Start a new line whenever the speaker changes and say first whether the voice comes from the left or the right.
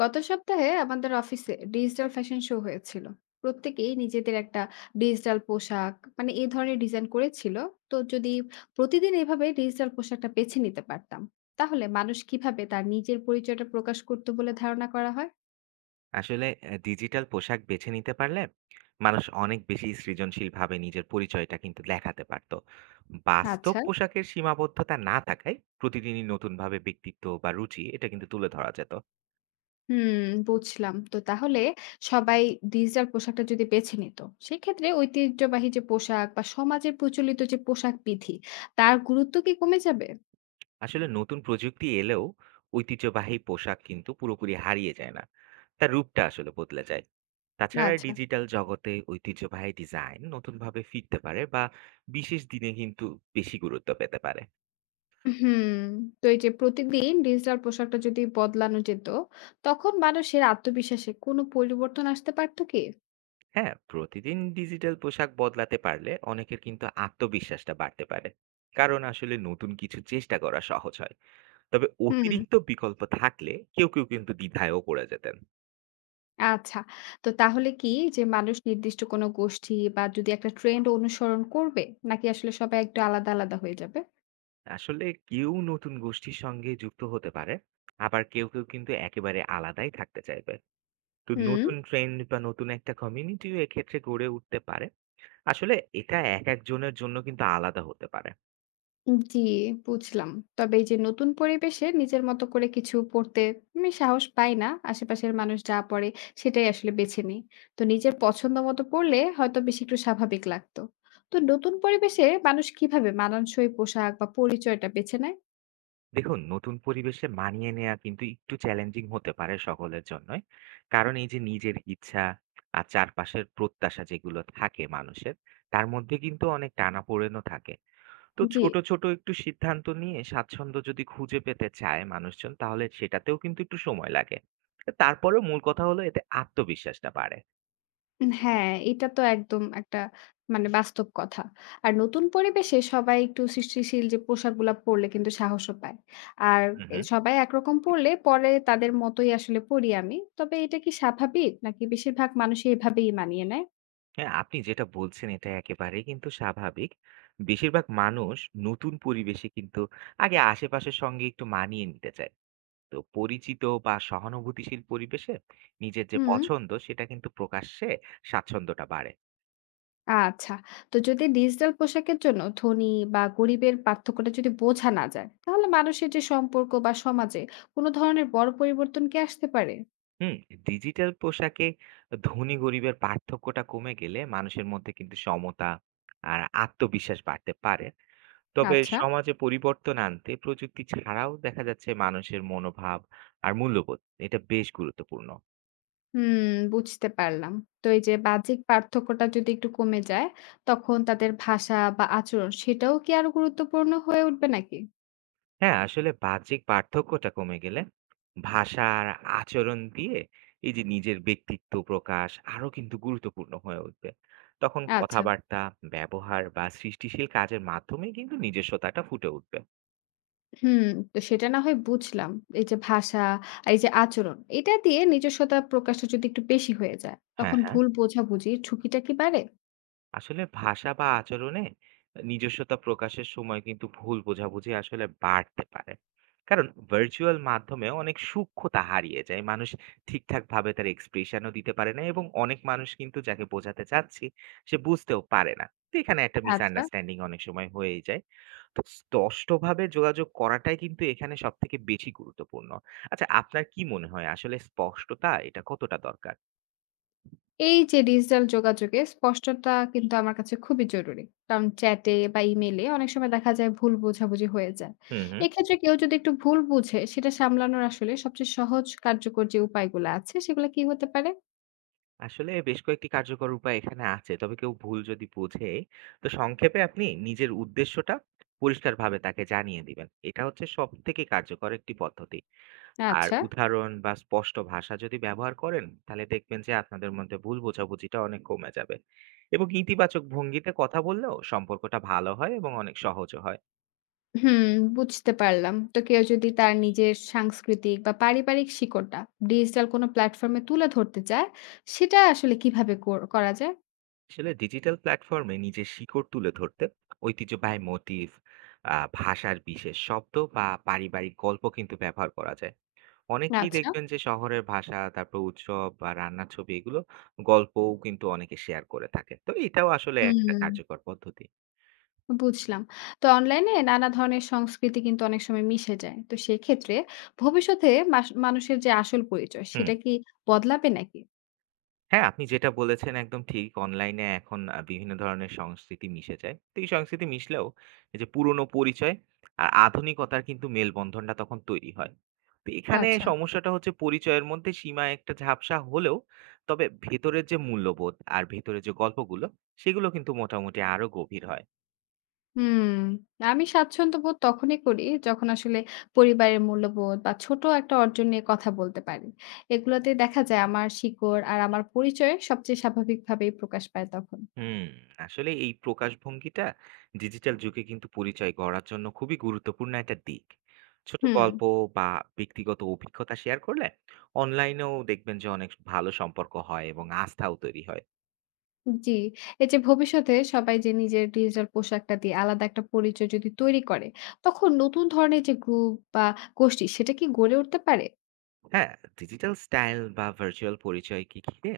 left: গত সপ্তাহে আমাদের অফিসে ডিজিটাল ফ্যাশন শো হয়েছিল। প্রত্যেকেই নিজেদের একটা ডিজিটাল পোশাক মানে এই ধরনের ডিজাইন করেছিল। তো যদি প্রতিদিন এভাবে ডিজিটাল পোশাকটা বেছে নিতে পারতাম, তাহলে মানুষ কিভাবে তার নিজের পরিচয়টা প্রকাশ করতো বলে ধারণা করা হয়?
right: আসলে ডিজিটাল পোশাক বেছে নিতে পারলে মানুষ অনেক বেশি সৃজনশীলভাবে নিজের পরিচয়টা কিন্তু দেখাতে পারত। বাস্তব
left: আচ্ছা।
right: পোশাকের সীমাবদ্ধতা না থাকায় প্রতিদিনই নতুনভাবে ব্যক্তিত্ব বা রুচি এটা কিন্তু তুলে ধরা যেত।
left: হুম। বুঝলাম, তো তাহলে সবাই ডিজিটাল পোশাকটা যদি বেছে নিত, সেক্ষেত্রে ঐতিহ্যবাহী যে পোশাক বা সমাজের প্রচলিত যে পোশাক বিধি, তার গুরুত্ব কি কমে যাবে?
right: আসলে নতুন প্রযুক্তি এলেও ঐতিহ্যবাহী পোশাক কিন্তু পুরোপুরি হারিয়ে যায় না। তার রূপটা আসলে বদলে যায়। তাছাড়া
left: আচ্ছা।
right: ডিজিটাল জগতে ঐতিহ্যবাহী ডিজাইন নতুনভাবে ফিরতে পারে বা বিশেষ দিনে কিন্তু বেশি গুরুত্ব পেতে পারে।
left: হুম, তো এই যে প্রতিদিন ডিজিটাল পোশাকটা যদি বদলানো যেত, তখন মানুষের আত্মবিশ্বাসে কোনো পরিবর্তন আসতে পারতো কি?
right: হ্যাঁ, প্রতিদিন ডিজিটাল পোশাক বদলাতে পারলে অনেকের কিন্তু আত্মবিশ্বাসটা বাড়তে পারে। কারণ আসলে নতুন কিছু চেষ্টা করা সহজ হয়। তবে
left: হুম,
right: অতিরিক্ত বিকল্প থাকলে কেউ কেউ কিন্তু দ্বিধায়ও পড়ে যেতেন।
left: আচ্ছা। তো তাহলে কি যে মানুষ নির্দিষ্ট কোনো গোষ্ঠী বা যদি একটা ট্রেন্ড অনুসরণ করবে, নাকি আসলে সবাই একটু আলাদা হয়ে যাবে?
right: আসলে কেউ নতুন গোষ্ঠীর সঙ্গে যুক্ত হতে পারে, আবার কেউ কেউ কিন্তু একেবারে আলাদাই থাকতে চাইবে। তো
left: হুম।
right: নতুন ট্রেন্ড বা নতুন একটা কমিউনিটিও এক্ষেত্রে গড়ে উঠতে পারে। আসলে এটা এক একজনের জন্য কিন্তু আলাদা হতে পারে।
left: জি, বুঝলাম। তবে এই যে নতুন পরিবেশে নিজের মতো করে কিছু পড়তে আমি সাহস পাই না। আশেপাশের মানুষ যা পড়ে সেটাই আসলে বেছে নিই। তো নিজের পছন্দ মতো পড়লে হয়তো বেশি একটু স্বাভাবিক লাগতো। তো নতুন পরিবেশে মানুষ কিভাবে মানানসই পোশাক বা পরিচয়টা বেছে নেয়?
right: দেখুন, নতুন পরিবেশে মানিয়ে নেয়া কিন্তু একটু চ্যালেঞ্জিং হতে পারে সকলের জন্যই। কারণ এই যে নিজের ইচ্ছা আর চারপাশের প্রত্যাশা যেগুলো থাকে মানুষের, তার মধ্যে কিন্তু অনেক টানাপোড়েনও থাকে। তো
left: জি।
right: ছোট, ছোট একটু সিদ্ধান্ত নিয়ে স্বাচ্ছন্দ্য যদি খুঁজে পেতে চায় মানুষজন, তাহলে সেটাতেও কিন্তু একটু সময় লাগে। তারপরেও মূল কথা হলো এতে আত্মবিশ্বাসটা বাড়ে।
left: হ্যাঁ, এটা তো একদম একটা মানে বাস্তব কথা। আর নতুন পরিবেশে সবাই একটু সৃষ্টিশীল যে পোশাকগুলা পরলে কিন্তু সাহসও পায়। আর
right: হুম,
left: এ
right: হুম।
left: সবাই একরকম পরলে পরে তাদের মতোই আসলে পড়ি আমি। তবে এটা কি স্বাভাবিক নাকি বেশিরভাগ মানুষই এভাবেই মানিয়ে নেয়?
right: হ্যাঁ, আপনি যেটা বলছেন এটা একেবারেই কিন্তু স্বাভাবিক। বেশিরভাগ মানুষ নতুন পরিবেশে কিন্তু আগে আশেপাশের সঙ্গে একটু মানিয়ে নিতে চায়। তো পরিচিত বা সহানুভূতিশীল পরিবেশে নিজের যে
left: হুম,
right: পছন্দ সেটা কিন্তু প্রকাশ্যে স্বাচ্ছন্দ্যটা বাড়ে।
left: আচ্ছা। তো যদি ডিজিটাল পোশাকের জন্য ধনী বা গরিবের পার্থক্যটা যদি বোঝা না যায়, তাহলে মানুষের যে সম্পর্ক বা সমাজে কোনো ধরনের বড় পরিবর্তন কি আসতে পারে?
right: হুম। ডিজিটাল পোশাকে ধনী গরিবের পার্থক্যটা কমে গেলে মানুষের মধ্যে কিন্তু সমতা আর আত্মবিশ্বাস বাড়তে পারে। তবে
left: আচ্ছা।
right: সমাজে পরিবর্তন আনতে প্রযুক্তি ছাড়াও দেখা যাচ্ছে মানুষের মনোভাব আর মূল্যবোধ এটা বেশ গুরুত্বপূর্ণ।
left: হুম, বুঝতে পারলাম। তো এই যে বাহ্যিক পার্থক্যটা যদি একটু কমে যায়, তখন তাদের ভাষা বা আচরণ সেটাও কি আরো গুরুত্বপূর্ণ হয়ে উঠবে নাকি?
right: হ্যাঁ, আসলে বাহ্যিক পার্থক্যটা কমে গেলে ভাষা আর আচরণ দিয়ে এই যে নিজের ব্যক্তিত্ব প্রকাশ আরো কিন্তু গুরুত্বপূর্ণ হয়ে উঠবে। তখন
left: আচ্ছা।
right: কথাবার্তা, ব্যবহার বা সৃষ্টিশীল কাজের মাধ্যমেই কিন্তু নিজস্বতাটা ফুটে উঠবে।
left: হুম, তো সেটা না হয় বুঝলাম। এই যে ভাষা, আর এই যে আচরণ, এটা দিয়ে নিজস্বতা প্রকাশটা যদি একটু বেশি হয়ে যায়,
right: হ্যাঁ,
left: তখন
right: হ্যাঁ।
left: ভুল বোঝাবুঝির ঝুঁকিটা কি বাড়ে?
right: আসলে ভাষা বা আচরণে নিজস্বতা প্রকাশের সময় কিন্তু ভুল বোঝাবুঝি আসলে বাড়তে পারে। কারণ ভার্চুয়াল মাধ্যমে অনেক সূক্ষ্মতা হারিয়ে যায়, মানুষ ঠিকঠাক ভাবে তার এক্সপ্রেশনও দিতে পারে না, এবং অনেক মানুষ কিন্তু যাকে বোঝাতে চাচ্ছি সে বুঝতেও পারে না। তো এখানে একটা
left: আচ্ছা।
right: মিসআন্ডারস্ট্যান্ডিং অনেক সময় হয়েই যায়। তো স্পষ্টভাবে যোগাযোগ করাটাই কিন্তু এখানে সব থেকে বেশি গুরুত্বপূর্ণ। আচ্ছা, আপনার কি মনে হয় আসলে স্পষ্টতা এটা কতটা দরকার?
left: এই যে ডিজিটাল যোগাযোগে স্পষ্টতা কিন্তু আমার কাছে খুবই জরুরি। কারণ চ্যাটে বা ইমেইলে অনেক সময় দেখা যায় ভুল বোঝাবুঝি হয়ে যায়।
right: হুম, হুম।
left: এক্ষেত্রে কেউ যদি একটু ভুল বুঝে সেটা সামলানোর আসলে সবচেয়ে সহজ কার্যকর যে উপায়গুলো আছে সেগুলো কি হতে পারে?
right: আসলে বেশ কয়েকটি কার্যকর উপায় এখানে আছে। তবে কেউ ভুল যদি বুঝে, তো সংক্ষেপে আপনি নিজের উদ্দেশ্যটা পরিষ্কারভাবে তাকে জানিয়ে দিবেন। এটা হচ্ছে সবথেকে কার্যকর একটি পদ্ধতি। আর
left: আচ্ছা।
right: উদাহরণ বা স্পষ্ট ভাষা যদি ব্যবহার করেন, তাহলে দেখবেন যে আপনাদের মধ্যে ভুল বোঝাবুঝিটা অনেক কমে যাবে। এবং ইতিবাচক ভঙ্গিতে কথা বললেও সম্পর্কটা ভালো হয় এবং অনেক সহজও হয়।
left: হুম, বুঝতে পারলাম। তো কেউ যদি তার নিজের সাংস্কৃতিক বা পারিবারিক শিকড়টা ডিজিটাল কোনো প্ল্যাটফর্মে তুলে ধরতে চায়, সেটা আসলে কিভাবে কর করা যায়?
right: আসলে ডিজিটাল প্ল্যাটফর্মে নিজের শিকড় তুলে ধরতে ঐতিহ্যবাহী মোটিভ, ভাষার বিশেষ শব্দ বা পারিবারিক গল্প কিন্তু ব্যবহার করা যায়। অনেকেই
left: আচ্ছা।
right: দেখবেন যে শহরের ভাষা, তারপর উৎসব বা রান্নার ছবি, এগুলো গল্পও কিন্তু অনেকে শেয়ার করে থাকে। তো এটাও আসলে একটা
left: হুম।
right: কার্যকর পদ্ধতি।
left: বুঝলাম। তো অনলাইনে নানা ধরনের সংস্কৃতি কিন্তু অনেক সময় মিশে যায়। তো সেক্ষেত্রে ভবিষ্যতে মাস মানুষের যে আসল পরিচয়
right: হুম।
left: সেটা কি বদলাবে নাকি?
right: হ্যাঁ, আপনি যেটা বলেছেন একদম ঠিক। অনলাইনে এখন বিভিন্ন ধরনের সংস্কৃতি মিশে যায়। তো এই সংস্কৃতি মিশলেও এই যে পুরনো পরিচয় আর আধুনিকতার কিন্তু মেলবন্ধনটা তখন তৈরি হয়। তো এখানে
left: আচ্ছা।
right: সমস্যাটা হচ্ছে পরিচয়ের মধ্যে সীমা একটা ঝাপসা হলেও তবে ভেতরের যে মূল্যবোধ আর ভেতরের যে গল্পগুলো সেগুলো কিন্তু মোটামুটি আরো গভীর হয়।
left: হুম। আমি স্বাচ্ছন্দ্যবোধ তখনই করি যখন আসলে পরিবারের মূল্যবোধ বা ছোট একটা অর্জন নিয়ে কথা বলতে পারি। এগুলোতে দেখা যায় আমার শিকড় আর আমার পরিচয় সবচেয়ে স্বাভাবিকভাবেই প্রকাশ পায় তখন।
right: হুম, আসলে এই প্রকাশভঙ্গিটা ডিজিটাল যুগে কিন্তু পরিচয় গড়ার জন্য খুবই গুরুত্বপূর্ণ একটা দিক। ছোট
left: হুম।
right: গল্প বা ব্যক্তিগত অভিজ্ঞতা শেয়ার করলে অনলাইনেও দেখবেন যে অনেক ভালো সম্পর্ক হয় এবং আস্থাও তৈরি হয়।
left: জি, এই যে ভবিষ্যতে সবাই যে নিজের ডিজিটাল পোশাকটা দিয়ে আলাদা একটা পরিচয় যদি তৈরি করে, তখন নতুন ধরনের যে গ্রুপ বা গোষ্ঠী সেটা কি গড়ে উঠতে পারে?
right: হ্যাঁ, ডিজিটাল স্টাইল বা ভার্চুয়াল পরিচয়কে ঘিরে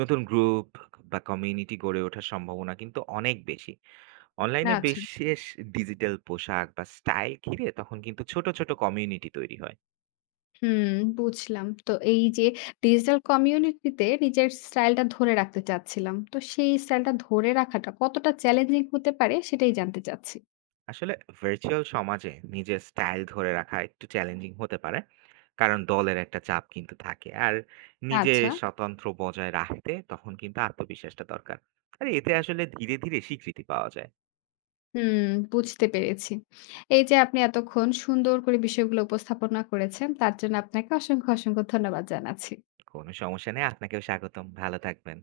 right: নতুন গ্রুপ বা কমিউনিটি গড়ে ওঠার সম্ভাবনা কিন্তু অনেক বেশি।
left: না
right: অনলাইনে
left: আচ্ছা,
right: বিশেষ ডিজিটাল পোশাক বা স্টাইল ঘিরে তখন কিন্তু ছোট, ছোট কমিউনিটি তৈরি হয়।
left: হুম, বুঝলাম। তো এই যে ডিজিটাল কমিউনিটিতে নিজের স্টাইলটা ধরে রাখতে চাচ্ছিলাম। তো সেই স্টাইলটা ধরে রাখাটা কতটা চ্যালেঞ্জিং হতে পারে সেটাই জানতে চাচ্ছি।
right: আসলে ভার্চুয়াল সমাজে নিজের স্টাইল ধরে রাখা একটু চ্যালেঞ্জিং হতে পারে। কারণ দলের একটা চাপ কিন্তু থাকে, আর নিজে
left: আচ্ছা,
right: স্বতন্ত্র বজায় রাখতে তখন কিন্তু আত্মবিশ্বাসটা দরকার। আর এতে আসলে ধীরে ধীরে স্বীকৃতি পাওয়া যায়।
left: হুম, বুঝতে পেরেছি। এই যে আপনি এতক্ষণ সুন্দর করে বিষয়গুলো উপস্থাপনা করেছেন তার জন্য আপনাকে অসংখ্য ধন্যবাদ জানাচ্ছি।
right: কোনো সমস্যা নেই, আপনাকেও স্বাগতম। ভালো থাকবেন।